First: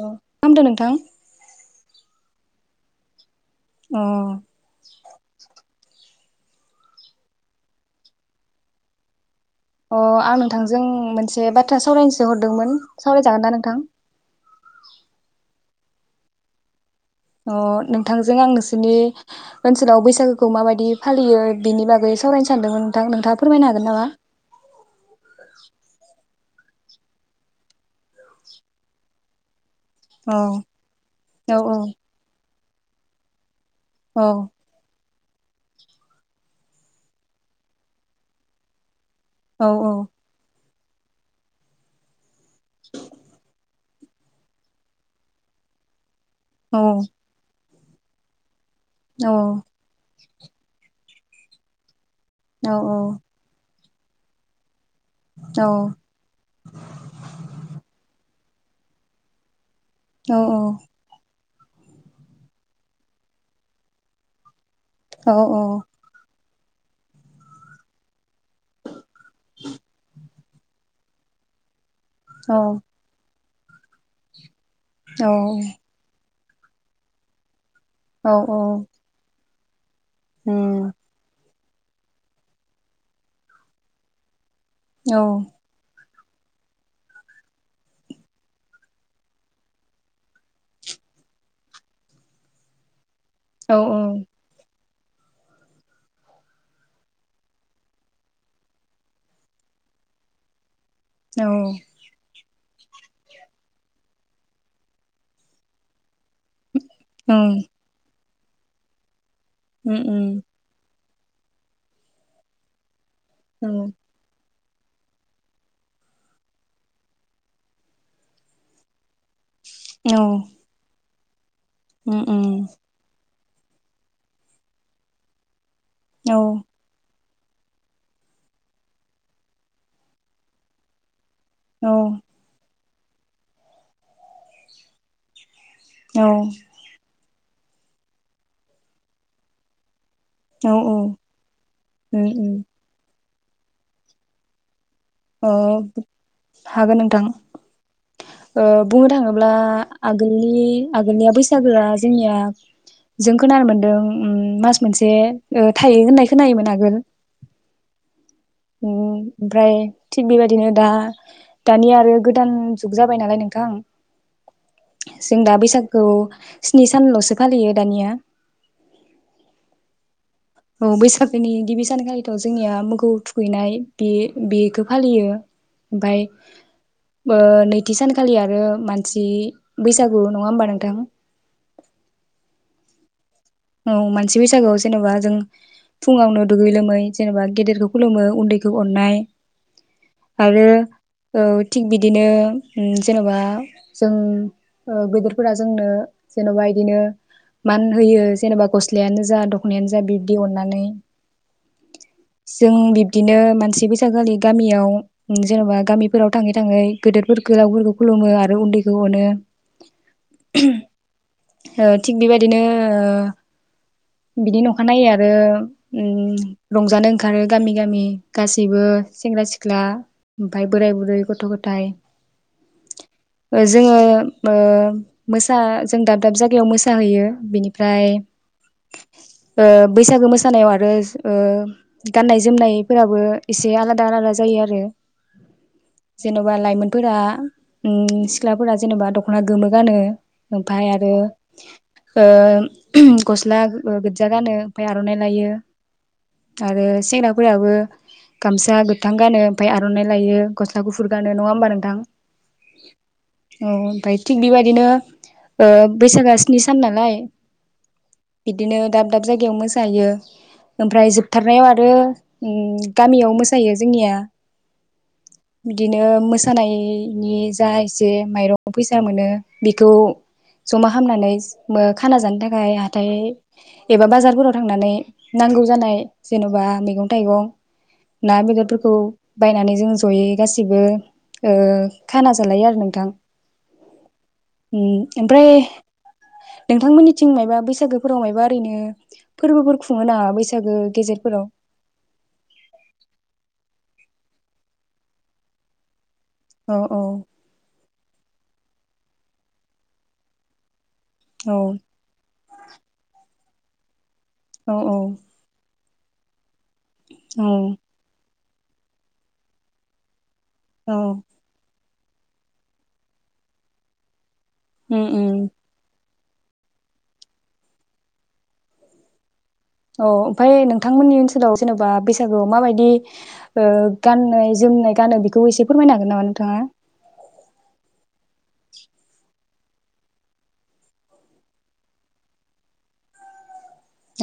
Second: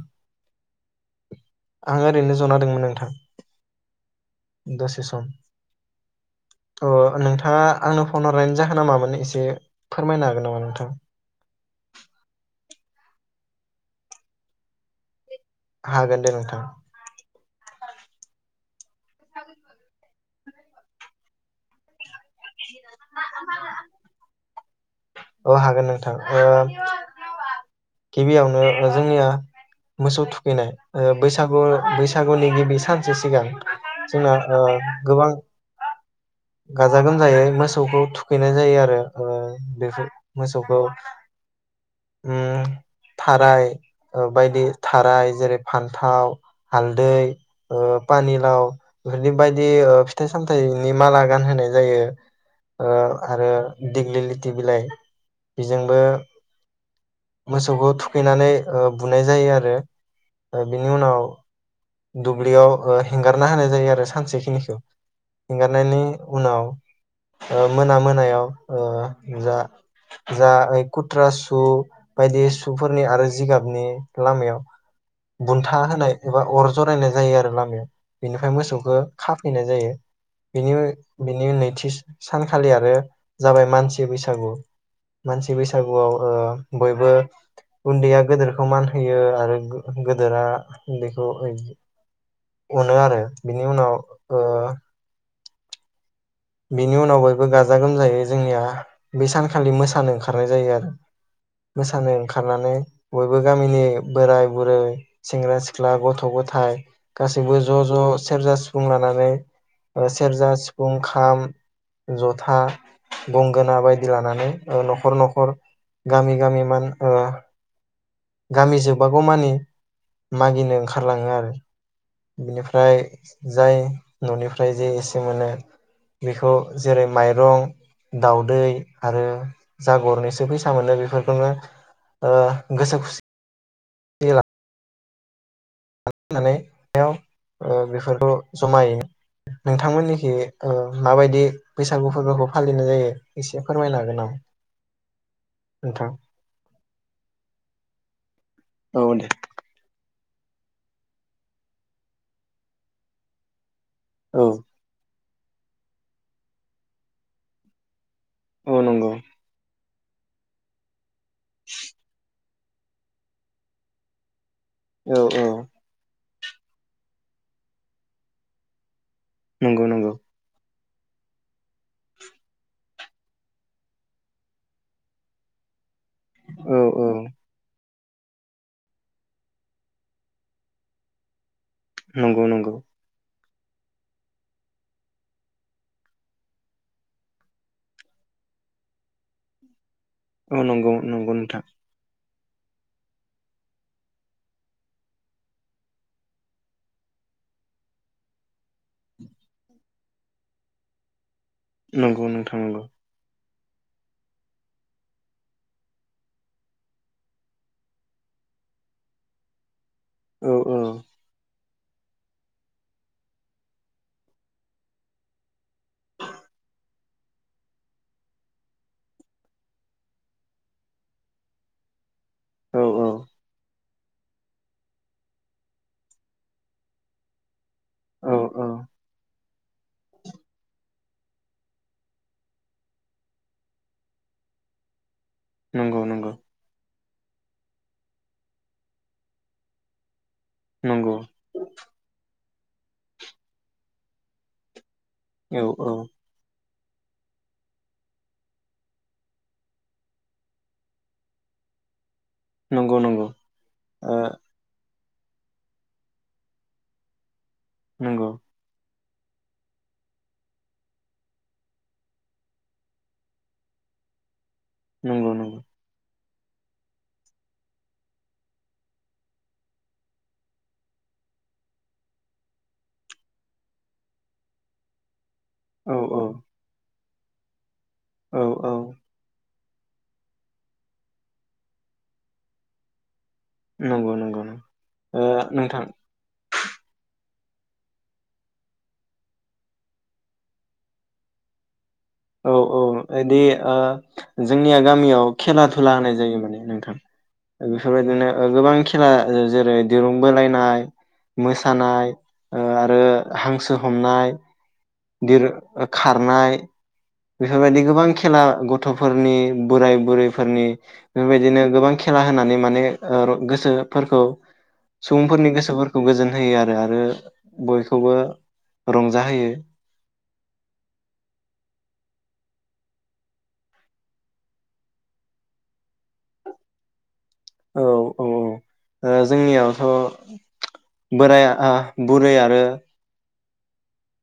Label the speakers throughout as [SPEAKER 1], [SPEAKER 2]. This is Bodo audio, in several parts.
[SPEAKER 1] अ मा खालामदों नोंथां
[SPEAKER 2] आं ओरैनो जना होदोंमोन नोंथां
[SPEAKER 1] अ
[SPEAKER 2] दसे सम अ नोंथाङा आंनो फन हरनायानो जाहोना मामोन? एसे
[SPEAKER 1] अ
[SPEAKER 2] फोरमायनो
[SPEAKER 1] आं
[SPEAKER 2] हागोन नामा
[SPEAKER 1] नोंथांजों
[SPEAKER 2] नोंथां
[SPEAKER 1] मोनसे बाथ्रा सावरायनोसो हरदोंमोन सावरायजागोनदा नोंथां
[SPEAKER 2] हागोन दे नोंथां
[SPEAKER 1] अ नोंथांजों आं नोंसोरनि ओनसोलाव बैसागोखौ माबायदि फालियो बिनि बागै सावरायनो सानदोंमोन नोंथां नोंथाङा फोरमायनो हागोन नामा
[SPEAKER 2] औ नोंथां ओ गिबियावनो ओ जोंनिया मोसौ
[SPEAKER 1] औ
[SPEAKER 2] थुखैनाय ओ
[SPEAKER 1] औ
[SPEAKER 2] बैसागु बैसागुनि गिबि सानसे सिगां जोंना ओ गोबां गाजा गोमजायै मोसौखौ थुखैनाय जायो आरो ओ
[SPEAKER 1] औ
[SPEAKER 2] बेफोर मोसौखौ। [inaudible] ओम थाराय बायदि थाराय जेरै फान्थाव
[SPEAKER 1] औ
[SPEAKER 2] हालदै ओ पानि लउ बिफोरनि बायदि फिथाइ सामथाइनि माला गान होनाय जायो
[SPEAKER 1] औ
[SPEAKER 2] ओ आरो दिग्लिलिटि बिलाइ बेजोंबो
[SPEAKER 1] औ
[SPEAKER 2] मोसौखौ थुखैनानै ओ बुनाय जायो आरो
[SPEAKER 1] औ
[SPEAKER 2] बिनि उनाव दुब्लियाव हेंगारना होनाय जायो आरो सानसेखिनिखौ इगारनानै उनाव मोना मोनायाव ओ जा जा कुट्रासु बायदि सुफोरनि आरो जिगाब बिनि लामायाव
[SPEAKER 1] औ
[SPEAKER 2] बुन्था होनाय एबा अर जरायनाय जायो आरो लामायाव
[SPEAKER 1] औ
[SPEAKER 2] बेनिफ्राय मोसौखौ खा फैनाय जायो बिनि
[SPEAKER 1] उम
[SPEAKER 2] बिनि उनैथि सानखालि आरो जाबाय मानसि बैसागु
[SPEAKER 1] औ
[SPEAKER 2] मानसि बैसागुआव ओ बयबो उन्दैया गोदोरखौ मान होयो आरो गोदोरा उन्दैखौ अनो आरो बिनि
[SPEAKER 1] औ
[SPEAKER 2] उनाव ओ बिनि उनाव बयबो गाजा गोमजायै जोंनिया बै सानखालि मोसानो ओंखारनाय जायो आरो
[SPEAKER 1] औ
[SPEAKER 2] मोसानो ओंखारनानै बयबो गामिनि बोराय बुरै सेंग्रा सिख्ला गथ' गथ' गथाय गासैबो
[SPEAKER 1] उम
[SPEAKER 2] ज' ज' सेरजा सिफुं लानानै
[SPEAKER 1] उम
[SPEAKER 2] ओ सेरजा
[SPEAKER 1] उम
[SPEAKER 2] सिफुं खाम जथा गंगोना बायदि लानानै ओं नखर नखर गामि गामि मान ओ गामि जोबबागौ मानि
[SPEAKER 1] औ
[SPEAKER 2] मागिनो ओंखारलाङो आरो
[SPEAKER 1] उम उम
[SPEAKER 2] बिनिफ्राय जाय ननिफ्राय जे एसे मोनो
[SPEAKER 1] औ
[SPEAKER 2] बेखौ जेरै माइरं दाउदै आरो जा गरनैसो फैसा मोनो बेफोर बेजोंनो
[SPEAKER 1] औ
[SPEAKER 2] ओ गोसो खुसि [unintelligible]
[SPEAKER 1] औ
[SPEAKER 2] [unintelligible] ओ बेफोरखौ जमायै नोंथांमोननि ओ
[SPEAKER 1] औ
[SPEAKER 2] माबायदि बैसागु
[SPEAKER 1] उम
[SPEAKER 2] फोरबोखौ
[SPEAKER 1] उम
[SPEAKER 2] फालिनाय जायो एसे फोरमायनो हागोन नामा
[SPEAKER 1] ओ
[SPEAKER 2] नोंथां?
[SPEAKER 1] हागोन नोंथां ओ बुंनो
[SPEAKER 2] औ दे
[SPEAKER 1] थाङोब्ला आगोलनि आगोलनिया बैसागोआ जोंनिया जों खोनानो मोन ओं उम
[SPEAKER 2] औ
[SPEAKER 1] मास मोनसे ओ थायो होननाय खोनायोमोन आगोल
[SPEAKER 2] औ
[SPEAKER 1] उम
[SPEAKER 2] नंगौ
[SPEAKER 1] ओमफ्राय थिग बेबायदिनो दा दानि आरो गो गोदान जुग जाबाय नालाय नोंथां
[SPEAKER 2] औ
[SPEAKER 1] जों
[SPEAKER 2] औ
[SPEAKER 1] दाब बैसागोखौ स्नि सानल'सो फालियो दानिया
[SPEAKER 2] नंगौ नंगौ
[SPEAKER 1] औ बैसागोनि गिबि सानखालिथ जोंनिया मोखौ थुखैनाय बे बेखौ फालियो ओमफ्राय
[SPEAKER 2] औ औ
[SPEAKER 1] ओ नै नैथि सानखालि आरो मानसि बैसागु नङा होमबा नोंथां
[SPEAKER 2] नंगौ नंगौ
[SPEAKER 1] औ मानसि बैसागोआव जेनेबा जों फुङावनो दुगै लोमै जेनेबा गेदेरखौ खुलुमो उन्दैखौ अननाय
[SPEAKER 2] औ
[SPEAKER 1] आरो
[SPEAKER 2] नंगौ नंगौ
[SPEAKER 1] औ
[SPEAKER 2] नोंथां
[SPEAKER 1] थिग बिदिनो उम जेनेबा जों ओ गोदोरफोरा जोंनो जेनबा इदिनो मान होयो जेनेबा गस्लायानो जा दखनायानो जा बिब्दि अननानै
[SPEAKER 2] नंगौ नोंथां
[SPEAKER 1] जों
[SPEAKER 2] नंगौ
[SPEAKER 1] बिब्दिनो मान सि बैसागोखालि गामियाव जेनेबा गामिफोराव थाङै थाङै गेदोरफोरखौ गोलावफोरखौ खुलुमो आरो उन्दैखौ अनो
[SPEAKER 2] औ औ
[SPEAKER 1] ओ थिग बेबायदिनो ओ बिदिनो अखानायै आरो उम रंजानो ओंखारो गामि गामि गासैबो सेंग्रा सिख्ला ओमफाय बोराय बुरै गथ' गथाय
[SPEAKER 2] औ
[SPEAKER 1] ओ जोङो अ मोसा जों दाब दाब जायगायाव मोसाहैयो बेनिफ्राय
[SPEAKER 2] औ औ औ
[SPEAKER 1] अ बैसागो मोसानायाव आरो ओ गाननाय जोमनायफोराबो एसे आलादा आलादा जायो आरो
[SPEAKER 2] नंगौ नंगौ
[SPEAKER 1] फोरा उम सिख्लाफोरा जेनेबा दखना गोमो गानो ओमफाय आरो
[SPEAKER 2] नंगौ
[SPEAKER 1] ओ गस्ला गोजा गानो बेनिफ्राय आर'नाइ लायो
[SPEAKER 2] औ औ
[SPEAKER 1] आरो सेंग्राफोराबो गामसा गोथां गानो ओमफाय आर'नाइ लायो गस्ला गुफुर गानो नङा होमबा नोंथां
[SPEAKER 2] नंगौ नंगौ
[SPEAKER 1] औ
[SPEAKER 2] ओ
[SPEAKER 1] ओमफाय थिग बेबायदिनो ओ बैसागा स्नि सान नालाय
[SPEAKER 2] नंगौ
[SPEAKER 1] बिदिनो दाब दाब जायगायाव मोसायो ओमफ्राय जोबथारनायाव आरो उम गामियाव मोसायो जोंनिया
[SPEAKER 2] नंगौ नंगौ
[SPEAKER 1] बिदिनो मो सानायनि नि जा एसे माइरं फैसा मोनो बेखौ जमा खालामनानै मो खाना जानो था नाय हाथाय एबा बाजारफोराव थांनानै नांगौ
[SPEAKER 2] औ
[SPEAKER 1] जानाय
[SPEAKER 2] औ
[SPEAKER 1] जेन'बा मैगं थाइगं ना
[SPEAKER 2] औ
[SPEAKER 1] बेदर
[SPEAKER 2] औ
[SPEAKER 1] फोरखौ बायनानै जों जयै गासिबो ओ खाना जालायो आरो नोंथां
[SPEAKER 2] नंगौ नंगौ ओ
[SPEAKER 1] ओमफ्राय
[SPEAKER 2] नोंथां
[SPEAKER 1] नोंथांमोननि थिं मायबा बैसागोफोराव मायबा ओरैनो फोरबोफोर खुङो नाङा बैसागो गेजेरफोराव
[SPEAKER 2] औ औ इदि ओ जोंनिया गामियाव खेला धुला होनाय जायो माने
[SPEAKER 1] औ
[SPEAKER 2] नोंथां
[SPEAKER 1] औ
[SPEAKER 2] बेफोरबायदिनो अ गोबां खेला जेरै दिरुं बोलायनाय
[SPEAKER 1] औ
[SPEAKER 2] मोसानाय ओं आरो हांसो हमनाय
[SPEAKER 1] औ औ
[SPEAKER 2] ओ खारनाय
[SPEAKER 1] औ
[SPEAKER 2] बेफोरबायदि गोबां खेला गथ'फोरनि बोराइ बुरै फोरनि
[SPEAKER 1] औ
[SPEAKER 2] बेबायदिनो गोबां खेला होनानै माने ओ गोसोफोरखौ
[SPEAKER 1] उम उम
[SPEAKER 2] सुबुंफोरनि गोसोफोरखौ खौ गोजोन होयो आरो आरो बयखौबो रंजाहोयो
[SPEAKER 1] औ ओमफ्राय नोंथांमोननि ओनसोलाव जेनेबा बैसागुआव माबायदि ओ गाननाय जोमनाय गानो बेखौ एसे फोरमायनो हागोन नामा नोंथाङा
[SPEAKER 2] औ औ औ जोंनियावथ' बोराइआ बुरै आरो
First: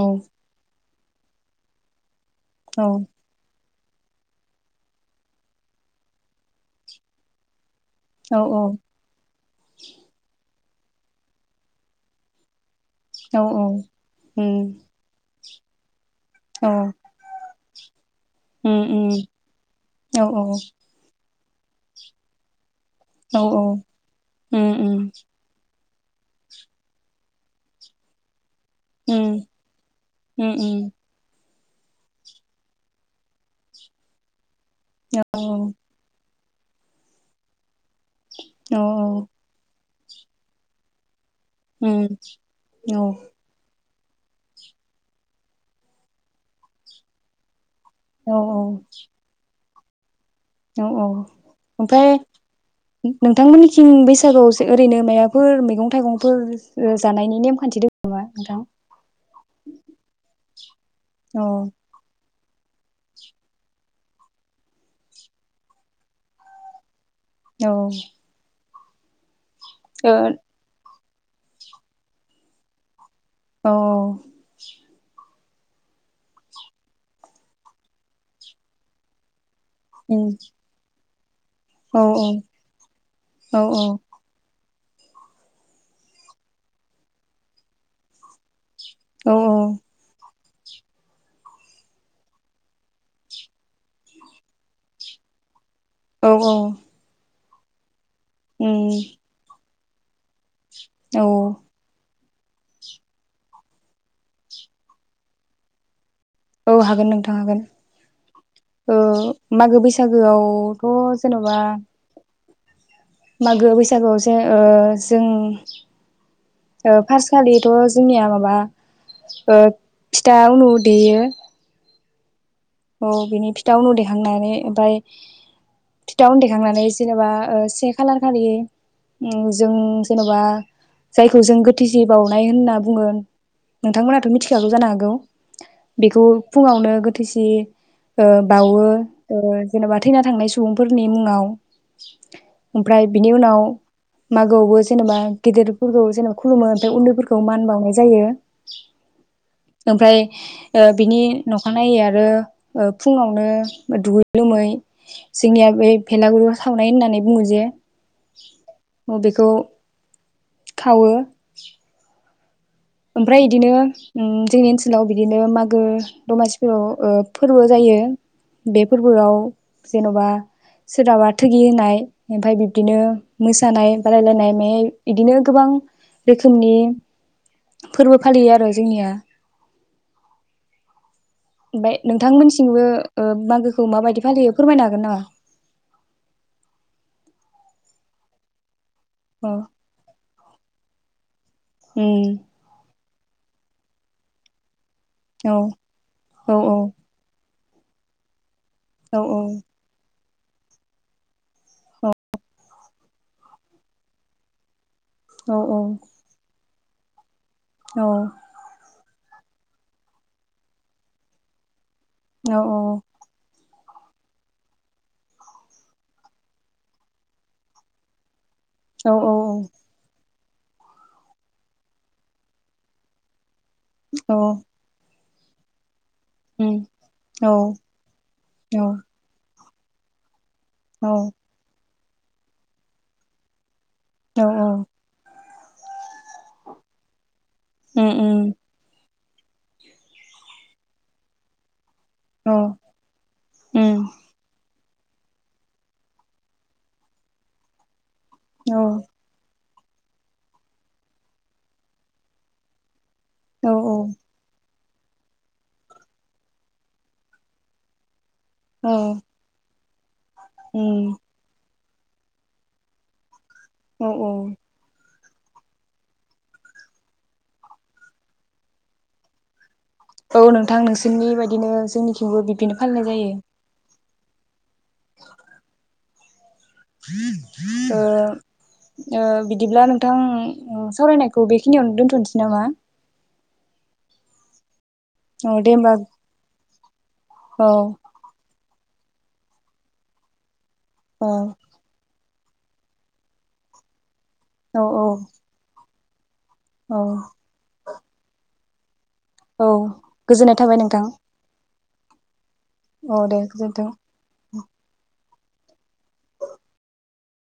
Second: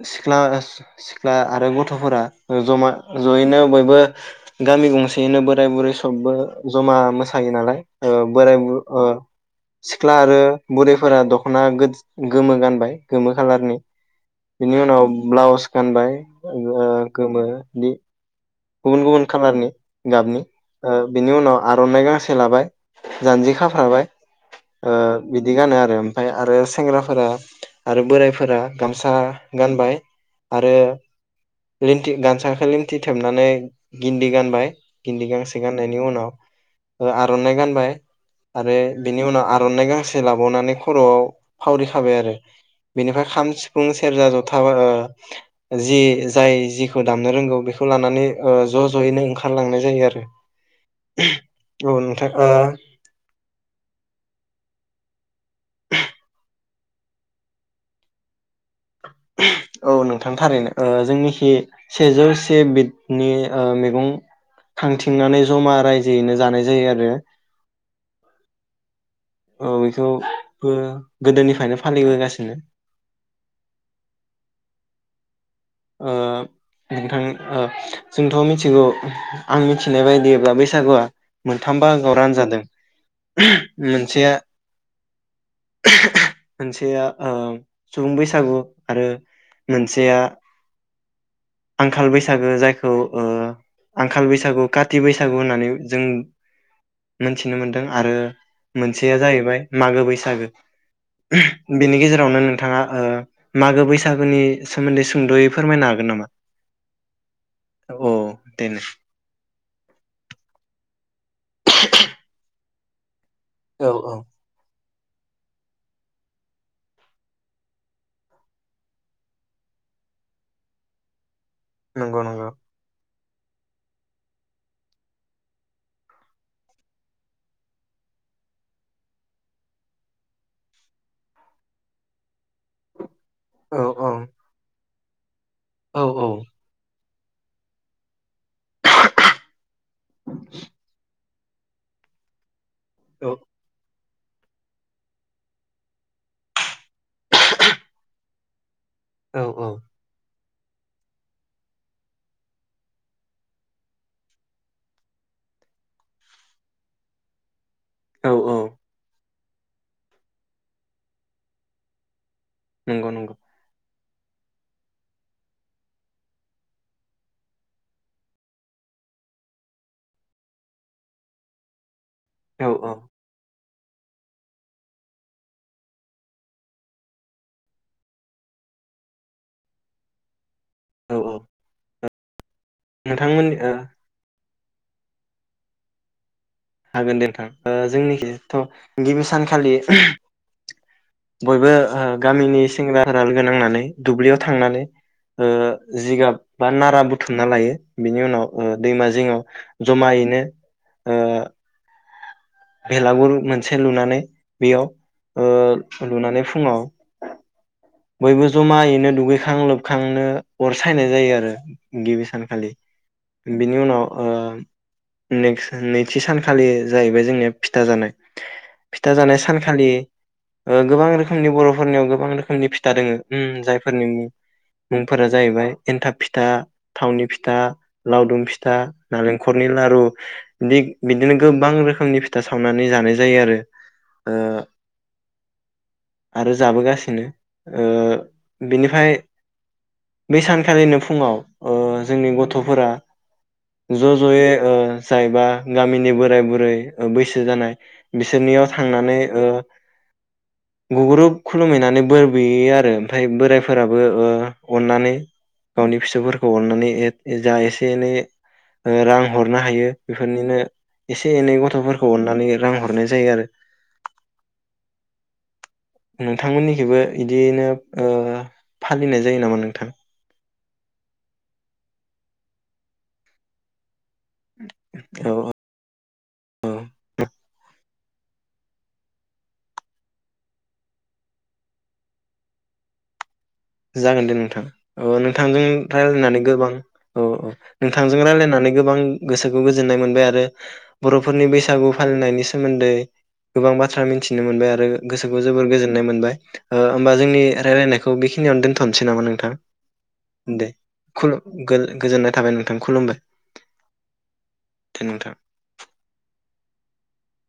[SPEAKER 1] औ
[SPEAKER 2] सिख्ला सिख्ला आरो गथ'फोरा ओ
[SPEAKER 1] औ
[SPEAKER 2] जमा जयैनो बयबो बो गामि गंसेयैनो बोराय बुरै सबबो जमा मोसायो नालाय ओ
[SPEAKER 1] औ
[SPEAKER 2] बोराइ बुर सिख्ला आरो बुरैफोरा दख'ना गोज गोमो गानबाय गोमो
[SPEAKER 1] औ
[SPEAKER 2] खालारनि
[SPEAKER 1] उम
[SPEAKER 2] बिनि उनाव ब्लाउस गानबाय
[SPEAKER 1] औ
[SPEAKER 2] ओ गोमो इदि
[SPEAKER 1] उम
[SPEAKER 2] गुबुन
[SPEAKER 1] उम
[SPEAKER 2] गुबुन खालारनि
[SPEAKER 1] औ
[SPEAKER 2] गाबनि ओ बिनि उनाव आर'नाइ गांसे लाबाय
[SPEAKER 1] औ
[SPEAKER 2] जानजि खाफ्राबाय
[SPEAKER 1] उम
[SPEAKER 2] ओ
[SPEAKER 1] उम
[SPEAKER 2] बिदि गानो आरो ओमफाय आरो सेंग्राफोरा आरो बोराइफोरा गामसा
[SPEAKER 1] उम
[SPEAKER 2] गानबाय
[SPEAKER 1] औ
[SPEAKER 2] आरो लेनथि गानसाखौ लेनथि थेबना नानै गिनदि गानबाय
[SPEAKER 1] औ
[SPEAKER 2] गिनदि गांसे गाननायनि उनाव ओ आर'नाइ‌ गानबाय आरो
[SPEAKER 1] औ
[SPEAKER 2] बिनि उनाव आर'नाइ गांसे लाबावनानै खर'आव फावरिखाबाय आरो बेनिफ्राय खाम सिफुं सिफुं सेरजा जथा ओ जि जाय जिखौ दामनो रोंगौ बेखौ लानानै ओ ज' ज'यैनो ओंखारलांनाय जायो आरो
[SPEAKER 1] औ औ
[SPEAKER 2] औ
[SPEAKER 1] ओमफ्राय
[SPEAKER 2] नोंथां ओ
[SPEAKER 1] नोंथांमोननिखिं बैसागुआवसो ओरैनो माइबाफोर मैगं थाइगंफोर जानायनि नेमखान्थि दङ नामा नोंथां
[SPEAKER 2] [unintelligible] औ नोंथां थारैनो ओ
[SPEAKER 1] औ
[SPEAKER 2] जोंनिखि सेजौस एसे बिदनि मैगं खांथिंनानै जमा रायजोयैनो जानाय जायो आरो
[SPEAKER 1] औ
[SPEAKER 2] औ बेखौ बो गोदोनिफ्रायनो फालिबोगासिनो।
[SPEAKER 1] औ
[SPEAKER 2] अनोंथां अ जोंथ' मिथिगौ आं मिथिनाय
[SPEAKER 1] उम
[SPEAKER 2] बायदिब्ला बैसागुआ मोनथामबा
[SPEAKER 1] औ
[SPEAKER 2] गावरान जादों
[SPEAKER 1] औ
[SPEAKER 2] मोनसेया मोनसेया सुबुं बैसागु आरो
[SPEAKER 1] औ
[SPEAKER 2] मोनसेया आंखाल बैसागो जायखौ अ आंखाल बैसागु काति बैसागु होननानै ओम
[SPEAKER 1] औ औ
[SPEAKER 2] [unintelligible] मिथिनो मोनदों आरो
[SPEAKER 1] उम
[SPEAKER 2] मोनसेया जाहैबाय मागो बैसागो
[SPEAKER 1] औ
[SPEAKER 2] बिनि गेजेर नो नोंथाङा मागो बैसागुनि सोमोन्दै सुंद'यै फोरमायनो हागोन नामा?
[SPEAKER 1] औ हागोन नोंथां हागोन
[SPEAKER 2] औ दे नों
[SPEAKER 1] अ मागो बैसागोआवथ' जेन'बा मागो
[SPEAKER 2] औ औ
[SPEAKER 1] बैसागोआवसो ओ जों अ फार्सखालिथ' जोंनिया माबा ओ फिथा उनु देयो
[SPEAKER 2] नंगौ नंगौ
[SPEAKER 1] औ बिनि फिथा उन देखांनानै ओमफ्राय फिथा उन देखांनानै जेनेबा अ-से खालार खालि ओम जों जेन'बा जायखौ जों गोथिसि बावउनाय होनना बुङो।
[SPEAKER 2] औ
[SPEAKER 1] नोंथांमोनहाथ' मिथिखागौ जानो हागौ।
[SPEAKER 2] औ
[SPEAKER 1] बेखौ
[SPEAKER 2] औ
[SPEAKER 1] फुङावनो गत [inaudible] थिसि [unintelligible] ओ-बावो ओ जेन'बा थैना थांनाय सुबुंफोरनि मुङाव [unintelligible] ओमफ्राय बिनि
[SPEAKER 2] औ
[SPEAKER 1] उनाव मागोआवबो जेनेबा गिदिरफोरखौ जेनेबा खुलुमो ओमफ्राय उन्दैफोरखौ मान बाउनाय जायो
[SPEAKER 2] औ
[SPEAKER 1] ओमफ्राय ओ बिनि नखानायै आरो ओ फुङावनो दुगै लोमै जोंनिया बे भेलागुरु सावनाय होननानै बुङो जे
[SPEAKER 2] औ औ
[SPEAKER 1] अ बे खौ खावो
[SPEAKER 2] नंगौ नंगौ
[SPEAKER 1] ओमफ्राय इदिनो उम जोंनि ओनसोलाव बिदिनो मागो दमासिफोराव ओ फोरबो जायो बे फोरबोआव जेन'बा सोराबा थोगि होनाय ओमफाय
[SPEAKER 2] औ औ
[SPEAKER 1] बिदिनो मोस सानाय बादायलायनाय मे इदिनो गोबां रोखोमनि फोरबो फालियो आरो जोंनिया
[SPEAKER 2] औ औ
[SPEAKER 1] नोंथांमोनसि थिंबो ओ मागोखौ मा बायदि फालियो फोरमायनो हागोन नामा
[SPEAKER 2] हागोन दे नोंथां जोंनिखिथ' गिबि
[SPEAKER 1] अ
[SPEAKER 2] सानखालि बयबो
[SPEAKER 1] औ
[SPEAKER 2] हो गामिनि सेंग्रा फोरा लोगो नांनानै दुब्लियाव थांनानै ओ जिगाब बा नारा बुथुमना लायो बिनि उनाव ओ दैमा जिङाव जमायैनो ओ
[SPEAKER 1] औ
[SPEAKER 2] भेलागुर मोनसे लुनानै बेयाव ओ लुनानै फुङाव बयबो ज'मायैनो दुगै खां लोबखांनो अर सायनाय जायो आरो गिबि सानखालि उम बिनि उनाव ओ नेक्स नैथि सानखालि जाहैबाय जोंनिया फिथा जानाय फिथा जानाय सानखालि ओ गोबां रोखोमनि बर'फोरनियाव गोबां रोखोमनि फि था दोङो उम जायफ फोरनि मुं मुं फोरा जाहैबाय एन्थाब फिथा थावनि फिथा लावदुम फिथा नालेंख खरनि लारु बिदिनो गोबां रोखोम फोंनि फिथा सावनानै जानाय जायो आरो ओ आरो जाबोगासिनो ओ बिनिफ्राय बे सानखालिनो फुङाव ओ जोंनि गथ'फोरा ज' ज'यै ओ जाय बा गामिनि बोराय बुरै बैसो जानाय बिसोरनियाव थांनानै ओ गुग्रुब खुलुमहैनानै बोर बे आरो ओमफाय बोरायफोराबो ओ अननानै गावनि फिसौफोरखौ अननानै जा एसे एनै रां हरनो हायो बेफोरनिनो एसे एनै गथ'फोर खौ अननानै रां हरनाय जायो आरो
[SPEAKER 1] औ औ
[SPEAKER 2] नोंथांमोननिखैबो बिदियैनो ओ फालिनाय जायो नामा नोंथां
[SPEAKER 1] औ नोंथां नोंसोरनि बायदिनो जोंनिथिंबो बिब्दिनो फालिनाय जायो
[SPEAKER 2] [inaudible] औ
[SPEAKER 1] [inaudible] ओ ओ बिदिब्ला नोंथां सावरायनायखौ बेखिनियावनो दोन्थ'नोसै नामा
[SPEAKER 2] जागोन दे नोंथां ओ
[SPEAKER 1] औ
[SPEAKER 2] नोंथांजों
[SPEAKER 1] दे होमबा
[SPEAKER 2] रायलायनानै गोबां औ औ नोंथांजों रायजलायनानै गोबां गोसोखौ गोजोननाय मोनबाय आरो
[SPEAKER 1] औ
[SPEAKER 2] बर'फोरनि बैसागु फालिनायनिस सोमोन्दै गोबां बाथ्रा मिनथि थिनो मोनबाय
[SPEAKER 1] औ
[SPEAKER 2] आरो गोसोखौ जोबोर गोजोन नाय मोनबाय ओ
[SPEAKER 1] औ
[SPEAKER 2] होमबा जोंनि रायजलायनायखौ बेखि खिनियावनो दोनथनो
[SPEAKER 1] औ गोजोननाय थाबाय नोंथां।
[SPEAKER 2] गो-गोजोन गोजोननाय थाबाय नों
[SPEAKER 1] औ दे गोजोनथों
[SPEAKER 2] दे नोंथां।